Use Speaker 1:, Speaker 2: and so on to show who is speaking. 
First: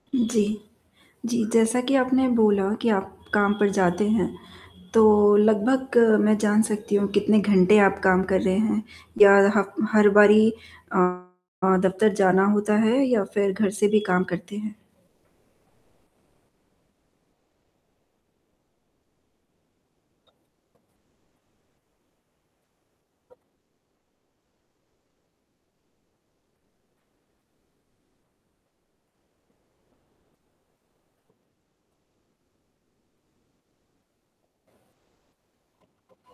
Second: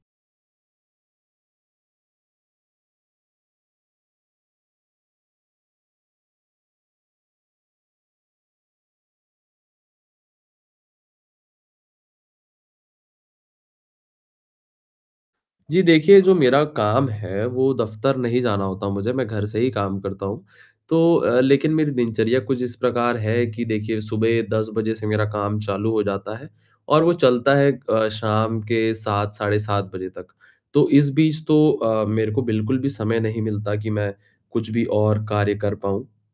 Speaker 1: जी। जी, जैसा कि आपने बोला कि आप काम पर जाते हैं, तो लगभग मैं जान सकती हूँ कितने घंटे आप काम कर रहे हैं या हफ हर बारी अ, दफ़्तर जाना होता है या फिर घर से भी काम करते हैं?
Speaker 2: जी देखिए, जो मेरा काम है वो दफ़्तर नहीं जाना होता मुझे, मैं घर से ही काम करता हूँ, तो अ, लेकिन मेरी दिनचर्या कुछ इस प्रकार है कि देखिए सुबह 10 बजे से मेरा काम चालू हो जाता है और वो चलता है अ, शाम के 7, साढ़े 7 बजे तक, तो इस बीच तो अ, मेरे को बिल्कुल भी समय नहीं मिलता कि मैं कुछ भी और कार्य कर पाऊँ।